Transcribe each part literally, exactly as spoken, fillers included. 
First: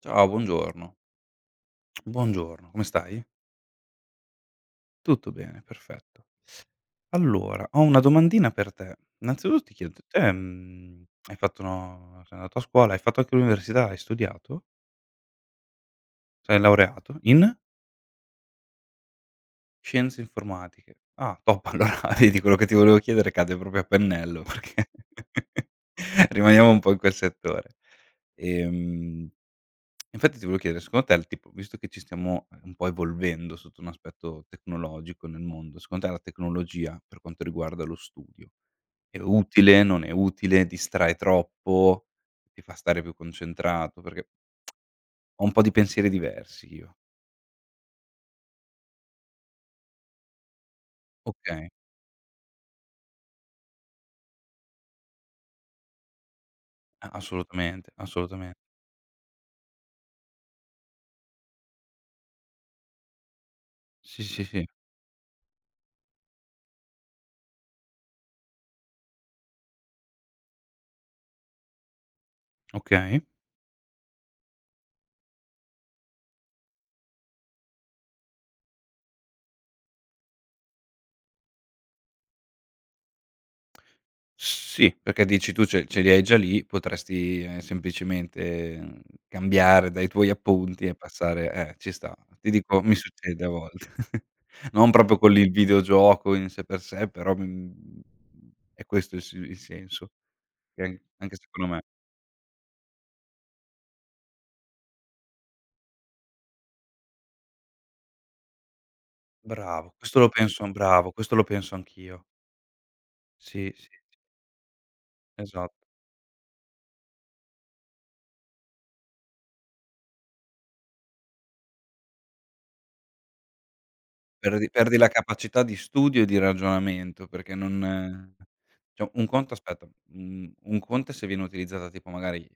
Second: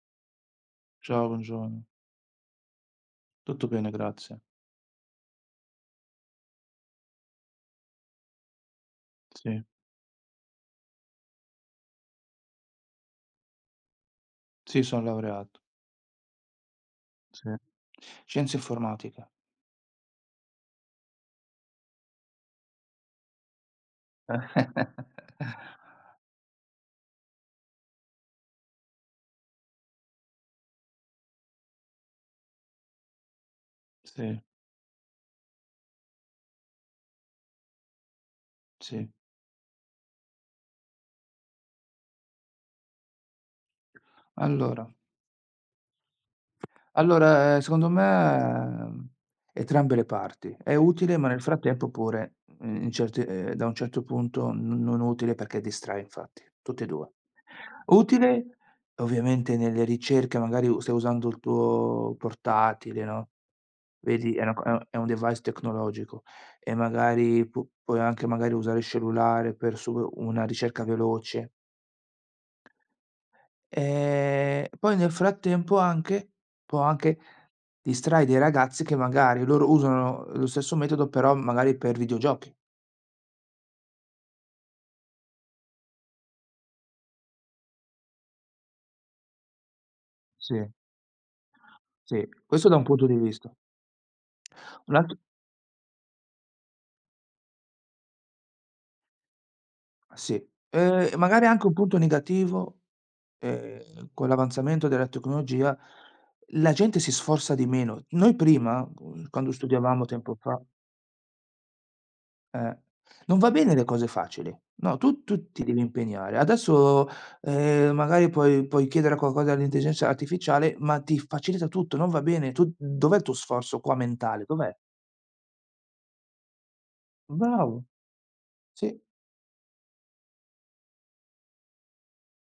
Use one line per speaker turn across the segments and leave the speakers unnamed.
Ciao, buongiorno.
Ciao, buongiorno.
Buongiorno, come stai?
Tutto bene, grazie.
Tutto bene, perfetto. Allora, ho una domandina per te. Innanzitutto
Sì,
ti chiedo, te, mhmm, hai fatto no sei andato a scuola, hai fatto anche l'università, hai studiato?
sì, son laureato.
Sei laureato
Sì.
in?
Scienze informatiche.
Scienze informatiche. Ah, top, allora vedi quello che ti volevo chiedere cade proprio a pennello perché rimaniamo un po' in quel settore. Ehm Infatti ti volevo chiedere, secondo te il tipo visto che ci stiamo, ehm, un po' evolvendo sotto un
Sì,
aspetto tecnologico nel mondo, secondo te la tecnologia, per quanto riguarda lo studio,
sì.
è utile, non è utile, distrae troppo, ti fa stare più concentrato? Perché
Allora
ho un po' di pensieri diversi io.
allora, ehm, secondo me, eh, entrambe le parti. È utile, ma nel
Okay.
frattempo pure, mhmm, in certi ehm, da un certo punto n non utile perché distrae, infatti, tutte e due.
A assolutamente, assolutamen
Utile, ovviamente nelle ricerche, magari u stai usando il tuo portatile, no?
Sì,
Vedi, è
sì,
una co
sì.
è un è un device tecnologico e magari pu puoi anche magari usare il cellulare per su una ricerca veloce.
Okay.
Ehm, poi nel frattempo anche può anche distrae dei ragazzi che magari loro usano lo stesso metodo, però magari per videogiochi.
Sì, perché dici tu ce ce li hai già lì, potresti, ehm, semplicemente, mhmm, cambiare dai tuoi
Sì,
appunti e passare eh, ci sta.
sì,
Ti
questo da
dico,
un
mi
punto di
succede a
vista.
volte. Non
Un alt
proprio con il videogioco in sé per sé, però, mhmm, è questo il si il senso,
Sì.
che an
Ehm,
anche
magari anche un
secondo me.
punto negativo, ehm, con l'avanzamento della tecnologia, la gente si sforza di meno. Noi prima, uhm, quando
Bravo,
studiavamo
questo lo
tempo fa.
penso bravo, questo lo penso anch'io.
Eh, Non va
Sì,
bene le
sì,
cose
sì,
facili. No, tu tu ti devi
esatto.
impegnare. Adesso, ehm, magari puoi puoi chiedere qualcosa all'intelligenza artificiale, ma ti facilita tutto, non va bene. Tu dov'è il tuo sforzo qua mentale?
Perdi
Dov'è?
perdi la capacità di studio e di ragionamento, perché
Bravo.
non
Sì,
cioè un conto aspetta, mhmm, un conto è se viene utilizzata tipo magari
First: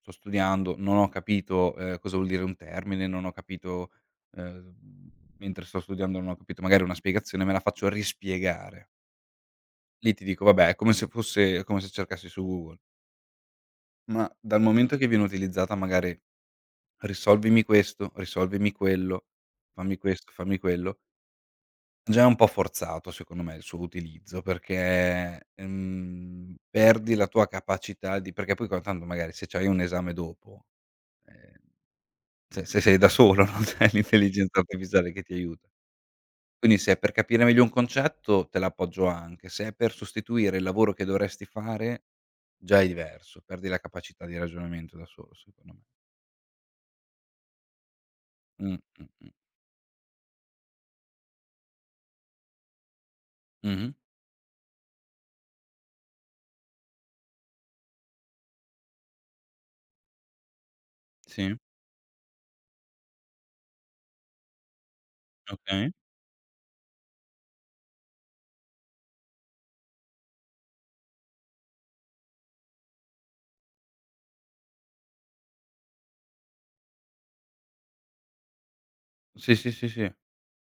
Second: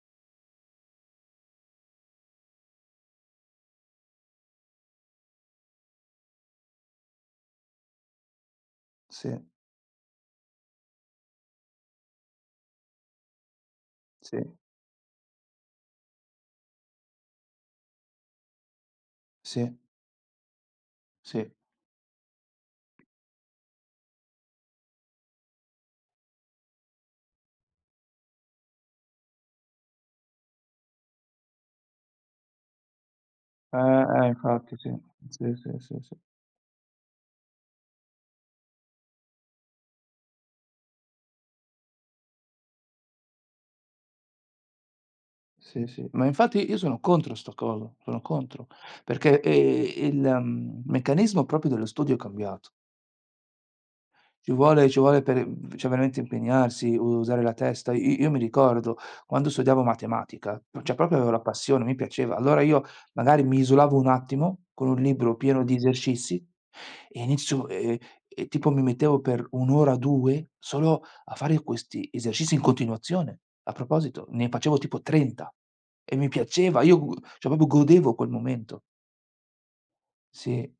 sto studiando, non ho capito, ehm, cosa vuol dire un termine, non ho capito, ehm, mentre sto studiando non ho capito magari una spiegazione, me la faccio rispiegare.
sì,
Lì ti dico: "Vabbè, è come se fosse è come se cercassi su Google." Ma
sì,
dal momento che viene utilizzata magari: "Risolvimi questo, risolvimi quello,
sì,
fammi questo, fammi quello".
sì.
Già è un po' forzato secondo me il suo utilizzo perché, ehm, perdi la tua capacità di perché poi co tanto magari se c'hai un esame dopo, ehm, se se sei da solo non
Eh,
c'hai
eh,
l'intelligenza
infatti sì.
artificiale che ti
Sì,
aiuta.
sì, sì, sì.
Quindi se è per capire meglio un concetto te l'appoggio anche, se è per sostituire il lavoro che dovresti fare già è diverso, perdi la capacità di ragionamento da solo secondo me.
Sì, sì. Ma infatti io sono contro sta cosa, sono contro,
Mh, mh, mh.
perché, ehm, il mhmm, meccanismo proprio dello studio è cambiato.
Mh-mh.
Ci vuole ci vuole per mhmm, cioè veramente impegnarsi, usare la testa. I io mi ricordo quando studiavo matematica, cioè proprio avevo la
Sì,
passione, mi piaceva. Allora io magari mi isolavo un attimo con un libro pieno di
okay.
esercizi e inizio e e tipo mi mettevo per un' ora, due solo a fare questi esercizi in continuazione. A proposito, ne facevo tipo trenta e mi piaceva, io gu cioè proprio godevo quel momento.
Sì, sì, sì, sì.
Sì.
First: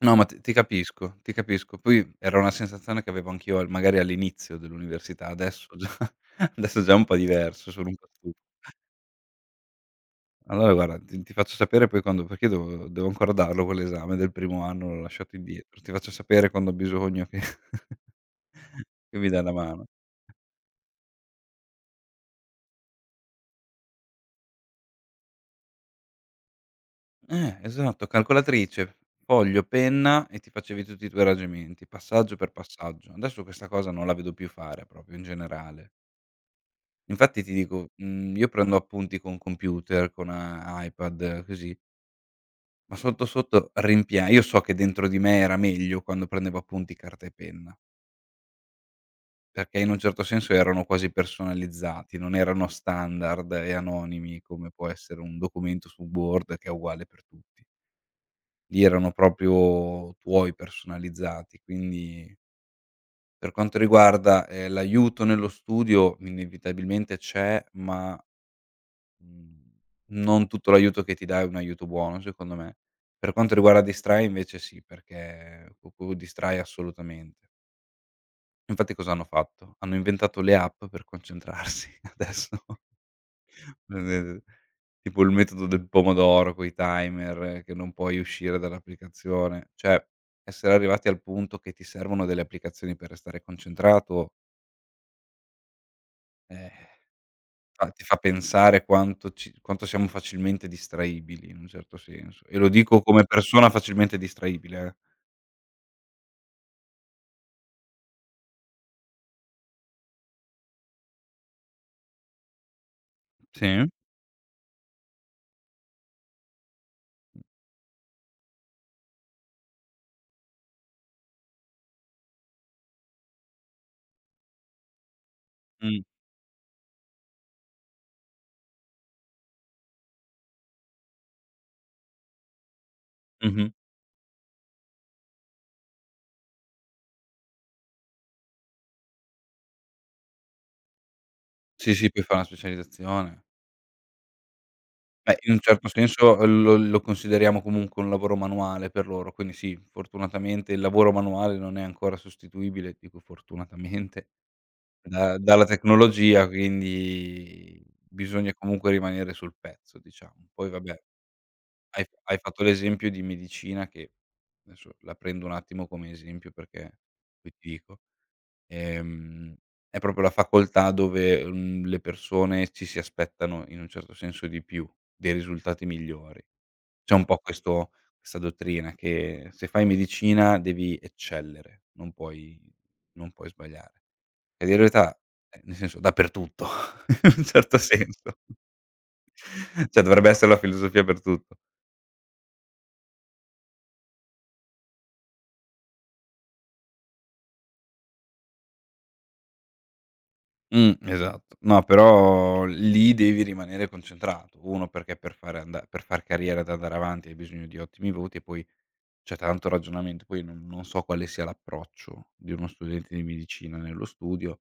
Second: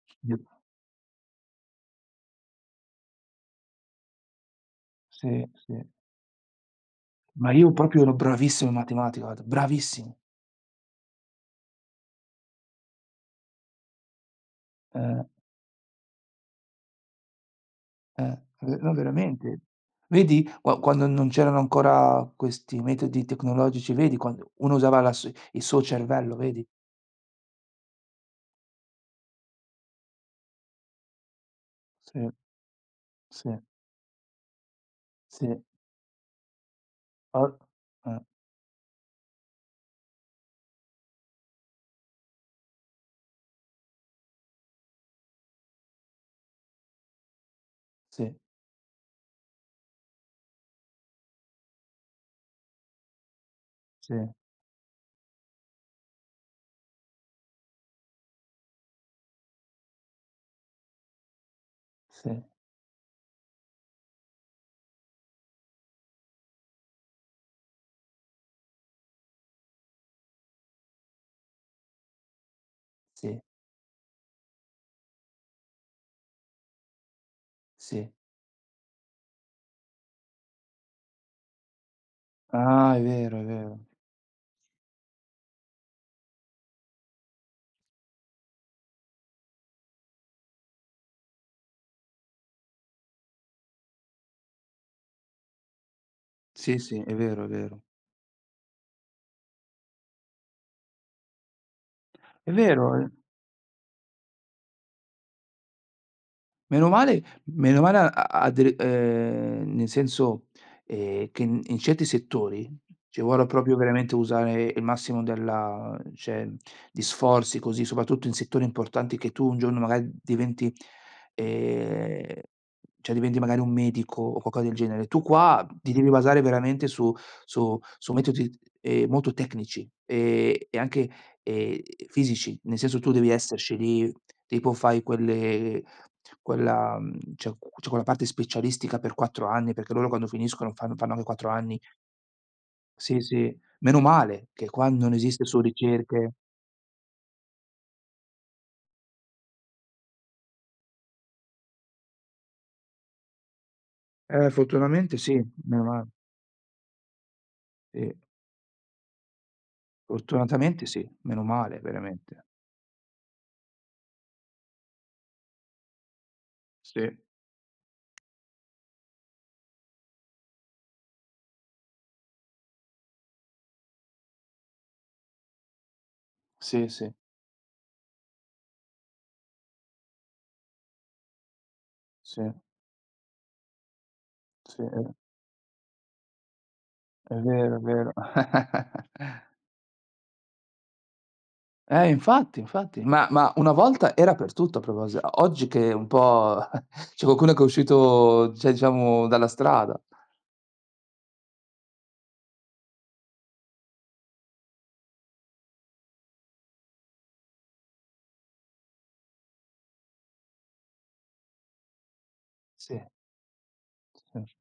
No, ma ti ti capisco, ti capisco. Poi era una sensazione che avevo anch'io al magari all'inizio dell'università,
Sì,
adesso
sì.
già adesso già è un po'
Ma
diverso,
io
sono un
proprio
po'
ero
stufo.
bravissimo in matematica, guarda, bravissimo.
Allora guarda, ti ti faccio sapere poi quando perché io devo devo ancora darlo quell'esame del primo anno, l'ho
Eh,
lasciato indietro. Ti faccio sapere quando ho bisogno che
eh, ve no,
che mi dai una
veramente.
mano.
Vedi, qua quando non c'erano ancora questi metodi tecnologici, vedi quando uno usava la s il suo cervello, vedi?
Eh, esatto, calcolatrice, foglio, penna e ti facevi tutti i tuoi ragionamenti,
Sì,
passaggio per passaggio. Adesso
sì,
questa cosa non la vedo più fare proprio in
sì,
generale.
o
Infatti ti dico,
eh,
mhmm, io prendo appunti con computer, con a iPad, così, ma sotto, sotto rimpia io so che dentro di me era meglio quando prendevo appunti carta e penna,
sì,
perché in un certo senso erano quasi personalizzati, non erano standard e
sì,
anonimi come può essere un documento su Word che è uguale per tutti. Lì erano proprio tuoi, personalizzati, quindi
sì,
per quanto riguarda, ehm, l'aiuto nello studio inevitabilmente c'è, ma Mhmm, non tutto l'aiuto che ti dà è un aiuto buono secondo me. Per
sì,
quanto riguarda Distrai invece sì, perché cucù distrae assolutamente.
sì.
Infatti cos'hanno fatto? Hanno inventato le app per concentrarsi adesso.
Ah, è vero, è vero.
Tipo il metodo del pomodoro coi timer, eh, che non puoi uscire dall'applicazione. Cioè, essere arrivati al punto che ti servono delle applicazioni per restare concentrato, eh.
Sì, sì, è vero, è vero.
Fa ti fa pensare quanto ci quanto siamo facilmente distraibili in un certo senso,
È
e lo
vero,
dico
eh.
come persona facilmente distraibile, eh.
Meno male meno male ha ha delle, ehm, nel senso, ehm, che in in certi settori ci vuole proprio
Sì,
veramente usare il massimo della, cioè, di sforzi così, soprattutto in settori importanti che tu un giorno magari diventi, ehm, cioè diventi magari un medico o qualcosa del genere. Tu qua ti
mh,
devi basare veramente su su su metodi, ehm, molto tecnici, ehm, e anche, ehm, fisici, nel senso tu devi
mh-mh.
esserci lì, tipo fai quelle quella mhmm, cioè cu c'è quella parte specialistica per quattro anni, perché loro quando finiscono fanno fanno anche quattro anni.
Sì, sì, puoi fare una
Sì,
specializzazione.
sì, meno male che qua non
Beh,
esiste
in
su
un certo
ricerche.
senso eh, lo lo consideriamo comunque un lavoro manuale per loro, quindi sì, fortunatamente il lavoro manuale non è ancora sostituibile, dico fortunatamente,
Eh, fortunatamente sì,
da dalla
meno male.
tecnologia, quindi
Sì,
bisogna comunque rimanere sul pezzo, diciamo. Poi
fortunatamente
vabbè
sì, meno male
Hai f hai
veramente.
fatto l'esempio di medicina che adesso la prendo un attimo come esempio perché
Sì,
poi ti dico, ehm, è proprio la facoltà dove, mhmm, le persone ci si aspettano in un certo senso di più, dei risultati migliori.
sì, sì,
C'è un po' questo questa dottrina che se fai medicina devi eccellere, non
sì,
puoi non puoi sbagliare. Ed in
sì, è
realtà, eh, nel senso dappertutto,
è
in un
vero,
certo
è vero.
senso. Cioè dovrebbe essere la filosofia per tutto.
Eh, infatti, infatti. Ma ma una volta era per tutto, a proposi oggi che un po' c'è qualcuno che è uscito, cioè diciamo dalla strada.
Mh, esatto. No, però lì devi rimanere concentrato. uno perché per fare anda per far carriera ed andare avanti hai bisogno di ottimi voti e poi c'è tanto ragionamento. Poi non non so quale sia l'approccio di uno
Sì,
studente di medicina nello
sì,
studio,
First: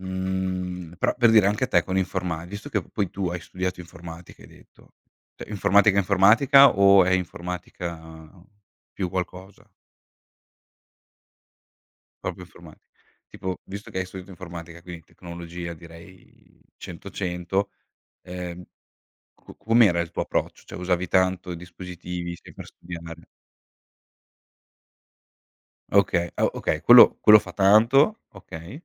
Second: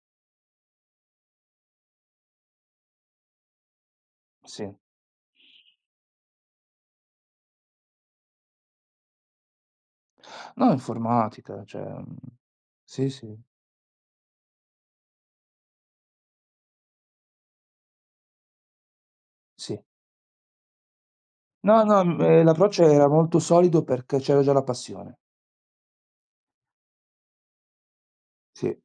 mhmm, però per dire anche a te con informati visto che poi tu hai studiato informatica hai
sì.
detto, cioè informatica informatica o è informatica più qualcosa?
No, informatica, cioè, mhmm,
Proprio informati
sì, sì,
tipo, visto che hai studiato informatica, quindi tecnologia direi cento, cento, ehm, co
sì.
com'era il tuo approccio? Cioè, usavi tanto
No, no. mhmm,
dispositivi,
ehm,
sempre a
L'approccio era
studiare?
molto solido perché c'era già la passione.
Okay, ah, okay, quello quello fa tanto,
Sì.
okay,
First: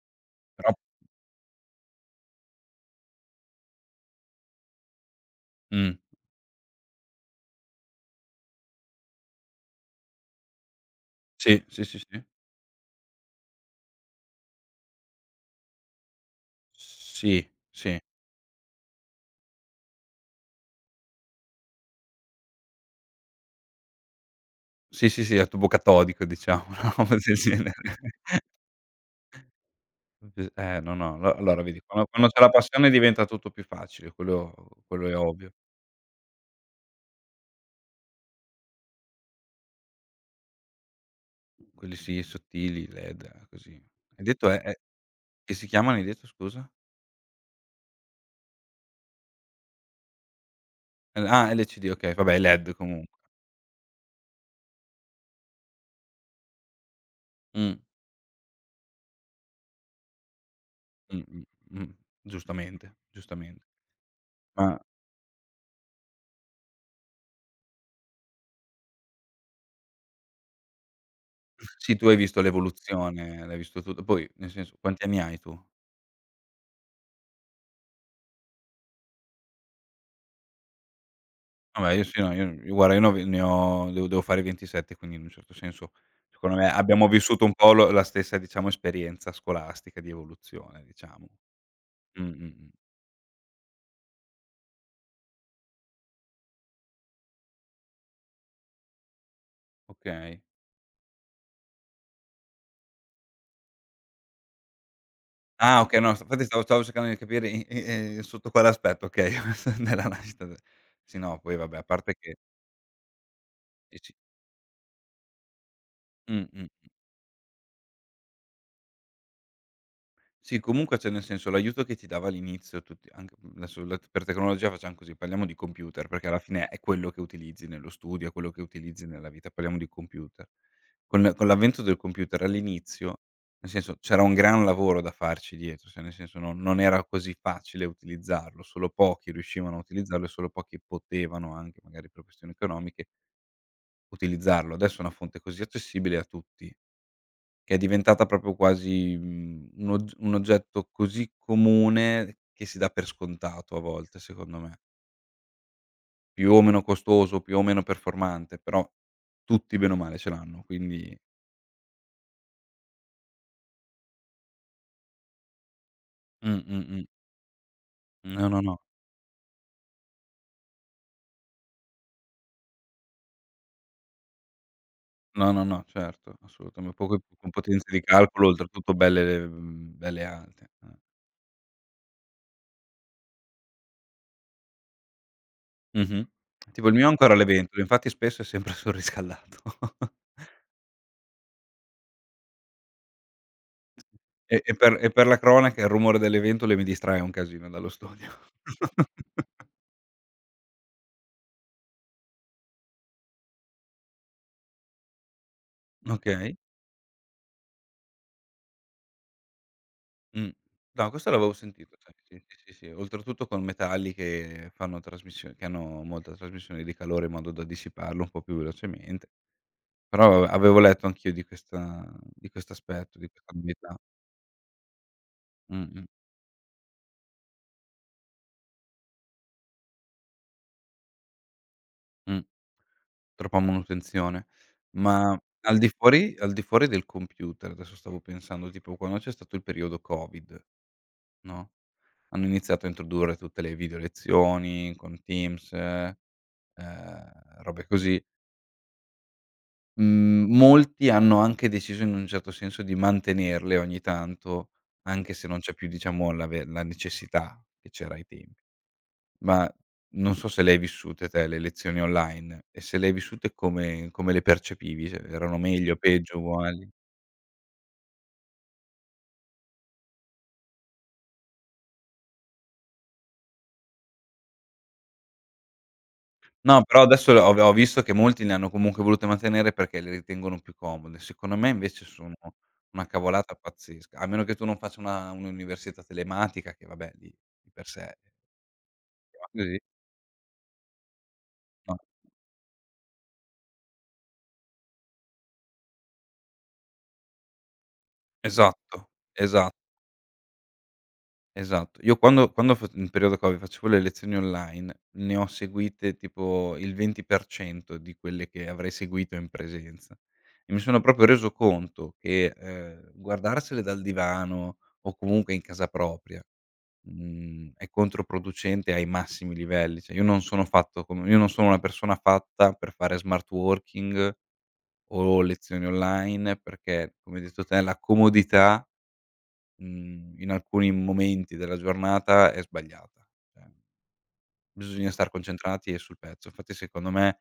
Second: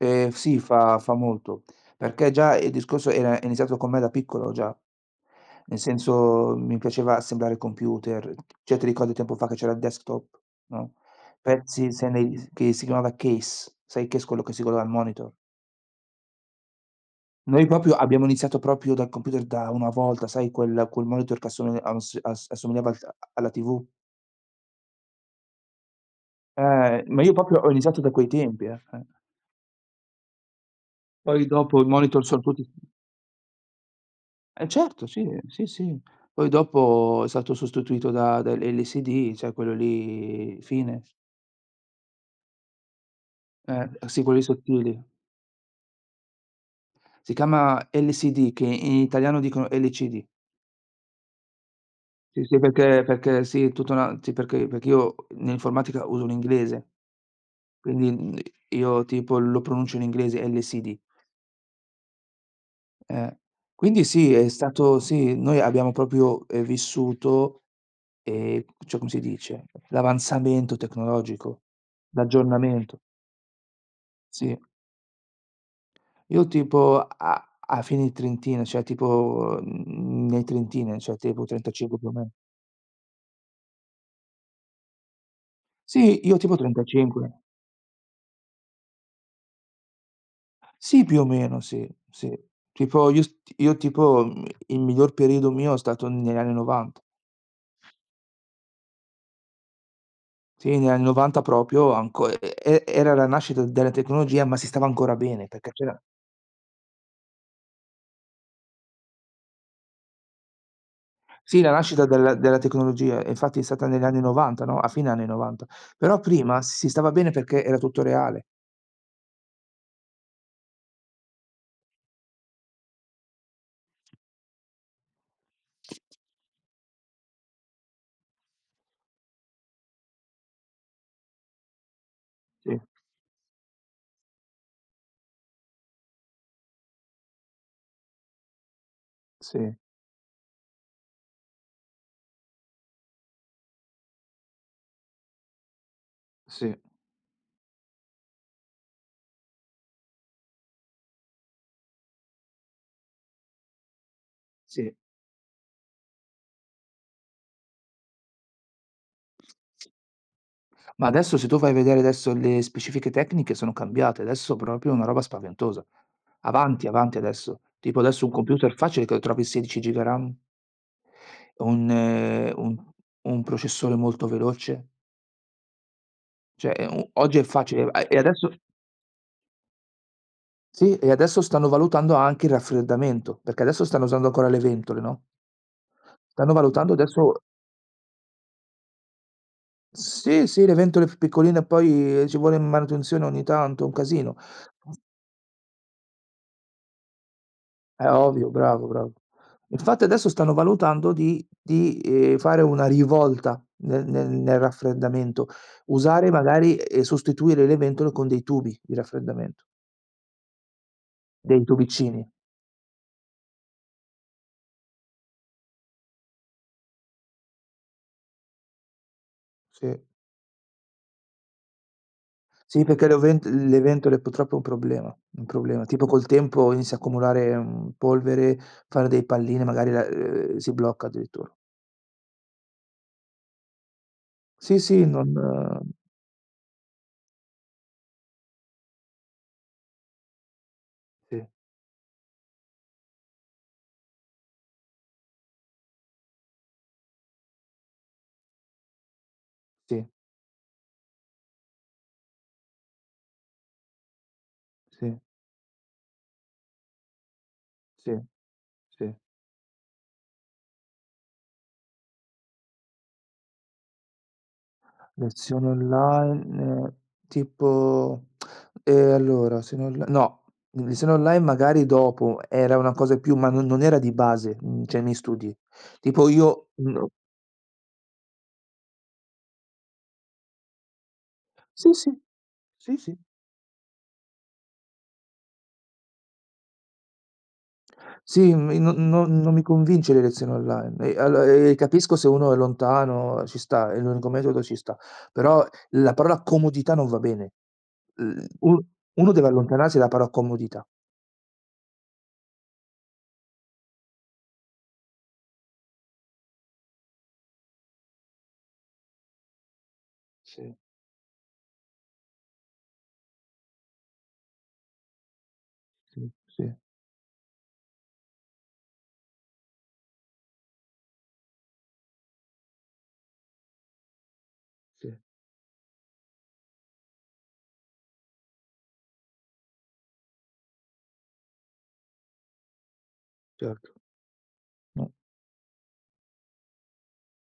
Ehm, sì,
però
fa fa molto, perché già il discorso era iniziato con me da piccolo già. Nel
mh,
senso, mi piaceva assemblare computer, certe ricordi tempo fa che c'era il desktop, no,
sì, sì,
pezzi
sì,
se
sì.
ne che si chiamava case, sai, il case, quello che si collega al monitor.
Sì,
Noi proprio
sì.
abbiamo iniziato proprio dal computer da una volta, sai quel quel monitor che assomi as as assomigliava al alla T V?
Sì, sì, sì, è tubo catodico diciamo, una
Eh,
roba
ma io
del
proprio ho
genere.
iniziato da quei tempi, eh. Eh.
Eh, no, no, allo
Poi
allora
dopo
vedi,
i
quando
monitor
quando
sono
c'è la
tutti,
passione diventa tutto più facile, quello
eh, certo,
quello è
sì,
ovvio.
sì, sì. Poi dopo è stato sostituito da dall'L C D, cioè quello lì fine.
Quelli sì, sottili, L E D, così.
Eh, sì,
Hai
quelli
detto è è
sottili.
che si chiamano hai detto scusa?
Si chiama L C D, che in italiano dicono L C D.
L ah, L C D, okay, vabbè
Sì, sì,
L E D
perché
comunque.
perché sì, è tutta una, sì, perché perché io nell'informatica uso l'inglese,
Mh,
quindi, mhmm, io tipo lo pronuncio in inglese L C D,
mh, mh, mh. Giustamente,
eh.
giustamente.
Quindi sì, è
Ma
stato sì, noi abbiamo proprio, ehm, vissuto. Ehm, cioè, come si dice, l'avanzamento tecnologico,
sì, tu hai visto
l'aggiornamento,
l'evoluzione, l'hai visto tutto. Poi nel
sì.
senso, quanti anni hai tu?
Io tipo a a fine trentina, cioè tipo, mhmm, nei trentina, cioè tipo
Vabbè
trentacinque
io
più o
sì,
meno.
no, io io guarda io ne ho v ne ho devo devo fare ventisette, quindi in un certo senso,
Sì, io tipo
secondo me abbiamo
trentacinque.
vissuto un po' lo la stessa, diciamo, esperienza scolastica di evoluzione,
Sì, più o
diciamo.
meno, sì,
Mh,
sì.
mh, mh.
Tipo io s io tipo, mhmm, il miglior periodo mio è stato negli anni 'novanta.
Okay.
Sì, negli anni 'novanta proprio anco e e era la nascita della tecnologia, ma si stava ancora bene perché
Ah
c'era.
okay, no, s infatti stavo stavo cercando di capire i i ehm, sotto quale aspetto, okay, della nascita de sì, no, poi
Sì, la
vabbè, a
nascita
parte
della
che
della tecnologia, e infatti è stata negli
dici
anni 'novanta, no, a fine anni 'novanta. Però prima
mh-mh.
si stava bene perché era tutto reale.
Sì, comunque cioè nel senso l'aiuto che ti dava all'inizio tutti anche mhmm, adesso la per tecnologia facciam così, parliamo di computer, perché alla fine è quello che utilizzi nello studio, è quello che utilizzi nella vita, parliamo di computer. Con con l'avvento del computer
Sì,
all'inizio, nel senso c'era un gran lavoro da farci dietro, cioè nel senso non non era così facile utilizzarlo, solo pochi
sì,
riuscivano a utilizzarlo e solo pochi potevano anche, magari per questioni economiche, utilizzarlo. Adesso è una fonte così accessibile a tutti
sì.
che è diventata proprio quasi, mhmm, un og un oggetto così comune che si dà per scontato a volte, secondo me.
Sì.
Più o meno costoso, più o meno performante, però tutti bene o male ce l'hanno,
Ma
quindi
adesso se tu vai a vedere, adesso le specifiche tecniche sono cambiate, adesso proprio è una roba spaventosa.
mh,
Avanti,
mh, mh.
avanti adesso. Tipo adesso un
No, no,
computer,
no.
facile che lo trovi sedici giga RAM, un ehm, un un processore molto veloce,
No, no, no, certo,
cioè è
assolutame
un,
poi co
oggi è
con
facile,
potenze di
a e
calcolo
adesso
oltretutto belle mhmm, belle alte,
sì,
eh.
e adesso stanno valutando anche il raffreddamento, perché adesso stanno usando ancora le ventole, no?
Mh-mh.
Stanno
Tipo
valutando
il mio è
adesso,
ancora le ventole, infatti spesso è sempre sul riscaldato.
sì, sì, le ventole più piccoline, poi eh, ci vuole manutenzione ogni tanto, un casino.
E e per e per la cronaca il rumore delle ventole mi distrae un casino dallo
È
studio.
ovvio, bravo, bravo. Infatti adesso stanno valutando di di, ehm, fare una rivolta nel nel nel raffreddamento, usare
Okay.
magari e sostituire le ventole con dei tubi di raffreddamento,
Mh. No, questo l'avevo
dei
sentito, sai,
tubicini.
sì, sì, sì, sì. Oltretutto con metalli che fanno trasmission che hanno molta trasmissione di calore in modo da dissiparlo un po' più velocemente.
Sì,
Però a avevo letto anch'io di questa di questo
sì, perché le
aspetto, di
ovent
questa
le
abilità.
ventole purtroppo è un problema, un problema. Tipo
Mh-mh,
col tempo inizia a accumulare, mhmm, polvere, fare dei palline, magari la, ehm, si blocca addirittura.
mh. Troppa manutenzione.
Sì, sì, non
Ma al di fuori al di fuori del computer, adesso stavo pensando, tipo quando c'è stato il periodo Covid,
sì,
no, hanno iniziato a introdurre tutte le video lezioni con Teams, ehm, robe così.
sì,
Mhmm, molti hanno anche deciso in un certo senso di mantenerle ogni tanto,
sì,
anche se non c'è più diciamo la ve la necessità che c'era
sì,
ai tempi.
sì.
Ma non so se le hai vissute te le lezioni online e se le hai vissute come come le percepivi, se erano
Lezioni
meglio, peggio,
online,
uguali?
ehm, tipo, ehm, allora, lezioni onl no, lezioni online magari dopo, era una cosa più, ma non non era di base, mhmm, cioè nei studi. Tipo io,
No, però
mhmm,
adesso ho ho visto che molti le hanno comunque volute mantenere perché le ritengono più comode. Secondo me
sì,
invece
sì,
sono
sì,
una
sì.
cavolata pazzesca, a meno che tu non faccia una un'università telematica che vabbè lì di per sé si
Sì, mi non non
chiama
non mi
così,
convince le lezioni online. E allo e
no.
capisco se uno è lontano, ci sta, è l'unico metodo, ci sta. Però la parola comodità non va bene. Uhm, u
Esatto,
uno deve
esa
allontanarsi da, però, comodità.
esatto. Io quando quando fa in periodo Covid facevo le lezioni online, ne ho seguite tipo il venti per cento di quelle che avrei seguito in presenza. E
Sì,
mi sono proprio reso conto che, ehm, guardarsele dal divano o comunque in casa
sì,
propria,
sì,
mhmm, è controproducente ai massimi livelli. Cioè io non sono fatto come io non sono una persona fatta per fare smart working
sì,
o lezioni online perché, come hai detto te, la comodità Mhmm, in alcuni momenti della giornata è sbagliata. Cioè,
certo. Mh,
bisogna star concentrati e sul pezzo. Infatti secondo me,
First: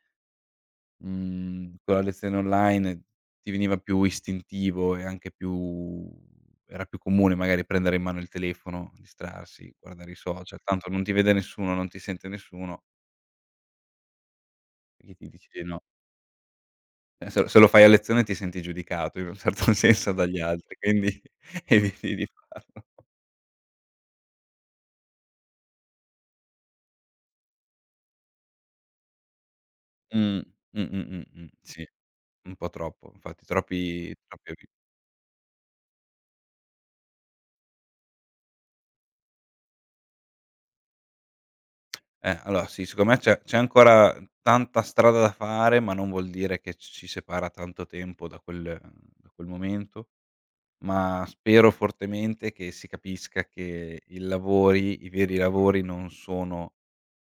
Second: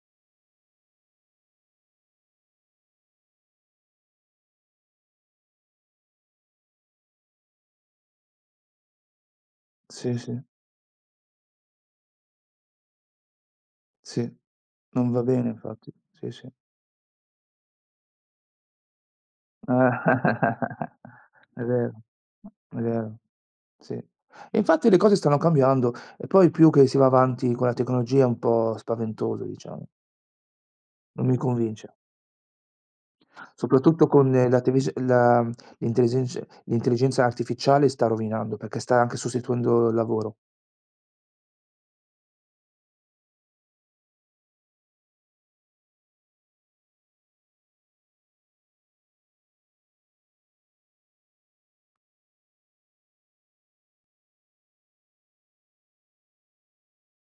mhmm, con la lezione online ti veniva più istintivo e anche più era più comune magari prendere in mano il telefono, distrarsi, guardare i
sì, sì,
social, tanto non ti vede nessuno, non ti sente nessuno,
sì, non
perché
va
ti
bene
dici di no.
infatti. Sì, sì.
Eh, se se lo fai a lezione ti senti giudicato in un certo senso dagli altri, quindi
È vero,
eviti di
è
farlo.
vero. Sì. E infatti le cose stanno cambiando e poi più che si va avanti con la tecnologia è un po' spaventoso, diciamo.
Mh. Mh, mh,
Non mi
mh, mh,
convince.
sì. Un po' troppo, infatti
Soprattutto
troppi
con
troppi
la
avvi
televis la l'intelligenz l'intelligenza artificiale sta rovinando, perché sta anche sostituendo il lavoro.
eh, allora sì, secondo me c'è c'è ancora tanta strada da fare, ma non vuol dire che c ci separa tanto tempo da quel da quel momento, ma spero fortemente che si capisca che il lavori i veri lavori non sono,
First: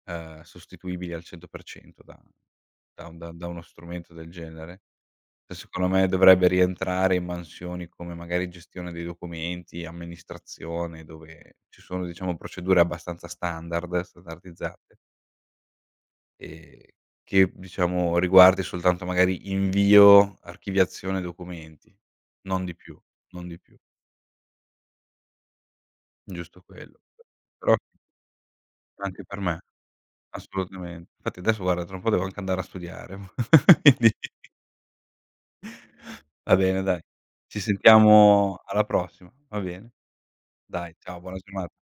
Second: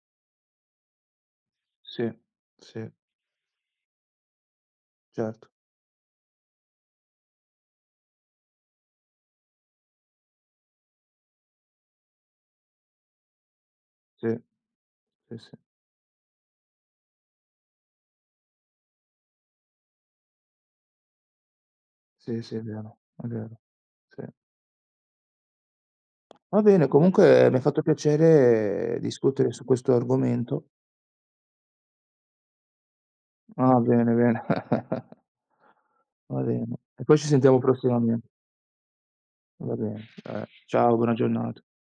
ehm, sostituibili al cento per cento
Sì,
da
sì.
da un da da uno strumento del genere.
Certo,
Che secondo me dovrebbe rientrare in mansioni come magari gestione dei documenti, amministrazione, dove ci sono diciamo procedure abbastanza standard,
sì,
standardizzate,
sì, sì.
ehm, che diciamo riguardi soltanto magari invio, archiviazione documenti,
Sì, sì, è
non di
vero,
più,
è
non di
vero.
più,
Sì. Va
giusto
bene,
quello.
comunque mi ha
Però
fatto piacere
anche per
discutere
me,
su questo argomento.
assolutamente. Infatti adesso guarda tra un po' devo anche andare a studiare,
Ah,
quindi
bene, bene. Va
va
bene.
bene dai.
E poi ci sentiamo
Ci
prossimamente.
sentiamo alla prossima, va
Va
bene?
bene. Eh, ciao,
Dai,
buona
ciao, buona
giornata.
giornata.